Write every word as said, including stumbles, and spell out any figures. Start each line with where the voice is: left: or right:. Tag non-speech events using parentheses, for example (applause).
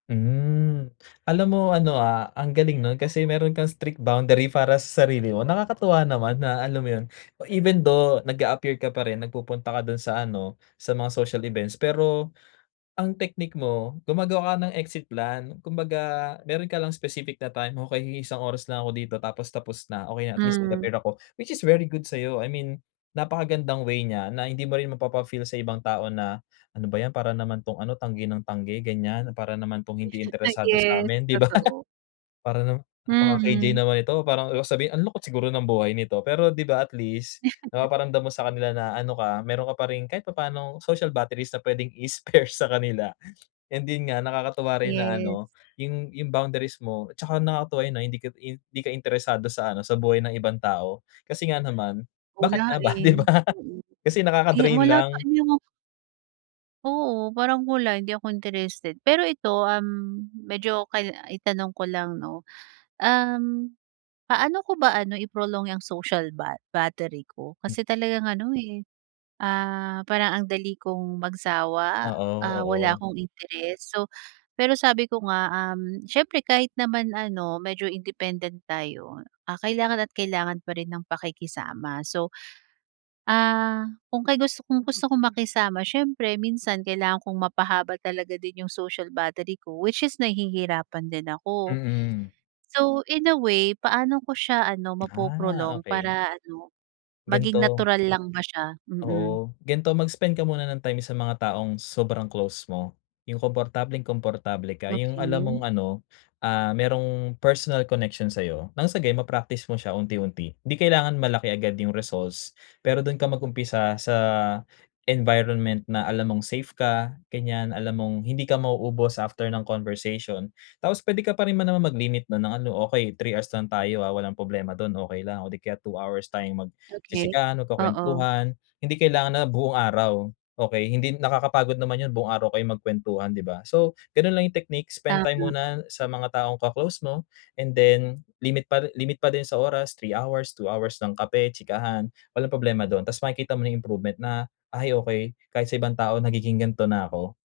left: Hmm, alam mo ano ah, ang galing nun kasi meron kang strict boundary para sa sarili mo, nakakatuwa naman, na alam mo 'yon. Even though nag-a-appear ka pa rin, nagpupunta ka do'n sa ano, sa mga social events pero, ang technique mo gumagawa ka ng exit plan, kumbaga meron ka lang specific na time, "Okey, mag-iisang oras na ako dito, tapos tapos na, okey na, at least
right: Hmm.
left: nag-appear ako," which is very good sa'yo, I mean napakagandang way niya na hindi mo rin mapapa-feel sa ibang tao na, "Ano ba 'yan, para naman 'tong ano, tanggi ng tanggi ganiyan, para naman 'tong hindi
right: Ah,
left: interesado
right: yes,
left: sa'min," 'di ba?
right: totoo.
left: "Para naman napaka-KJ
right: Mm.
left: naman nito," parang sabihin, "Ang lungkot siguro ng buhay nito," pero di ba, at least
right: (chuckles)
left: napaparamdam mo sa kanila na ano ka, meron ka pa rin kahit papaano social batteries na puwedeng i-spare sa kanila, and 'din nga nakakatuwa rin na
right: Yes.
left: ano, 'yun 'yung boundaries mo at saka nakakatuwa 'yun ah, na hindi ka hindi ka interesado sa ano, sa buhay ng ibang tao. Kasi nga naman, bakit
right: Wala
left: nga ba, 'di
right: eh,
left: ba?
right: mm.
left: Kasi
right: Eh,
left: nakaka-drain
right: wala sa
left: lang.
right: inyong Oo, parang mula hindi ako interested, pero ito um, medyo kail itanong ko lang 'no, um, paano ko ba ano, i-prolong 'yang social ba battery ko?
left: M
right: Kasi talagang ano eh, ah, parang ang dali kong magsawa,
left: Oo,
right: ah, wala
left: oo.
right: akong interes, so pero sabi ko nga, um, siyempre kahit naman ano medyo independent tayo, ah, kailangan at kailangan pa rin ng pakikisama so, ah, kung kay gusto kong gusto kong makisama siyempre minsan kailangan kong mapahaba talaga din 'yung social battery ko which is nahihirapan din ako.
left: Mm.
right: So in a way, paano ko siya ano
left: Ah,
right: mapo-prolong
left: okey.
right: para ano maging
left: Gan'to.
right: natural lang ba siya? Mm.
left: Oo, gan'to mag-spend ka muna ng time sa mga taong sobrang close mo, 'yung komportableng-komportable ka, 'yung alam mong
right: Okey.
left: ano ah, merong personal connection sa'yo, ng sagayon ma-practice mo siya unti-unti. 'Di kailangan malaki agad 'yung results, pero do'n ka mag-umpisa sa environment na alam mong safe ka ganiyan, alam mong hindi ka ma-uubos after ng conversation. Tapos puwede ka pa rin naman mag-limit na ng ano, okey three hours lang tayo ah, walang problema do'n okey lang o di kaya two hours tayong
right: Okey,
left: mag-chichikahan, o
right: oo.
left: magkukuwentuhan. Hindi kailangan na buong araw, okey, hindi nakakapagod naman 'yun buong araw kayong magkuwentuhan, di ba? So gano'n lang 'yung technique, spend time
right: Tama.
left: muna sa mga taong ka-close mo and then limit pa limit pa din sa oras, three hours, two hours ng kape, chikahan, walang problema do'n tas makikita mo na improvement na, "Ay okey, kahit sa ibang tao nagiging gan'to na ako."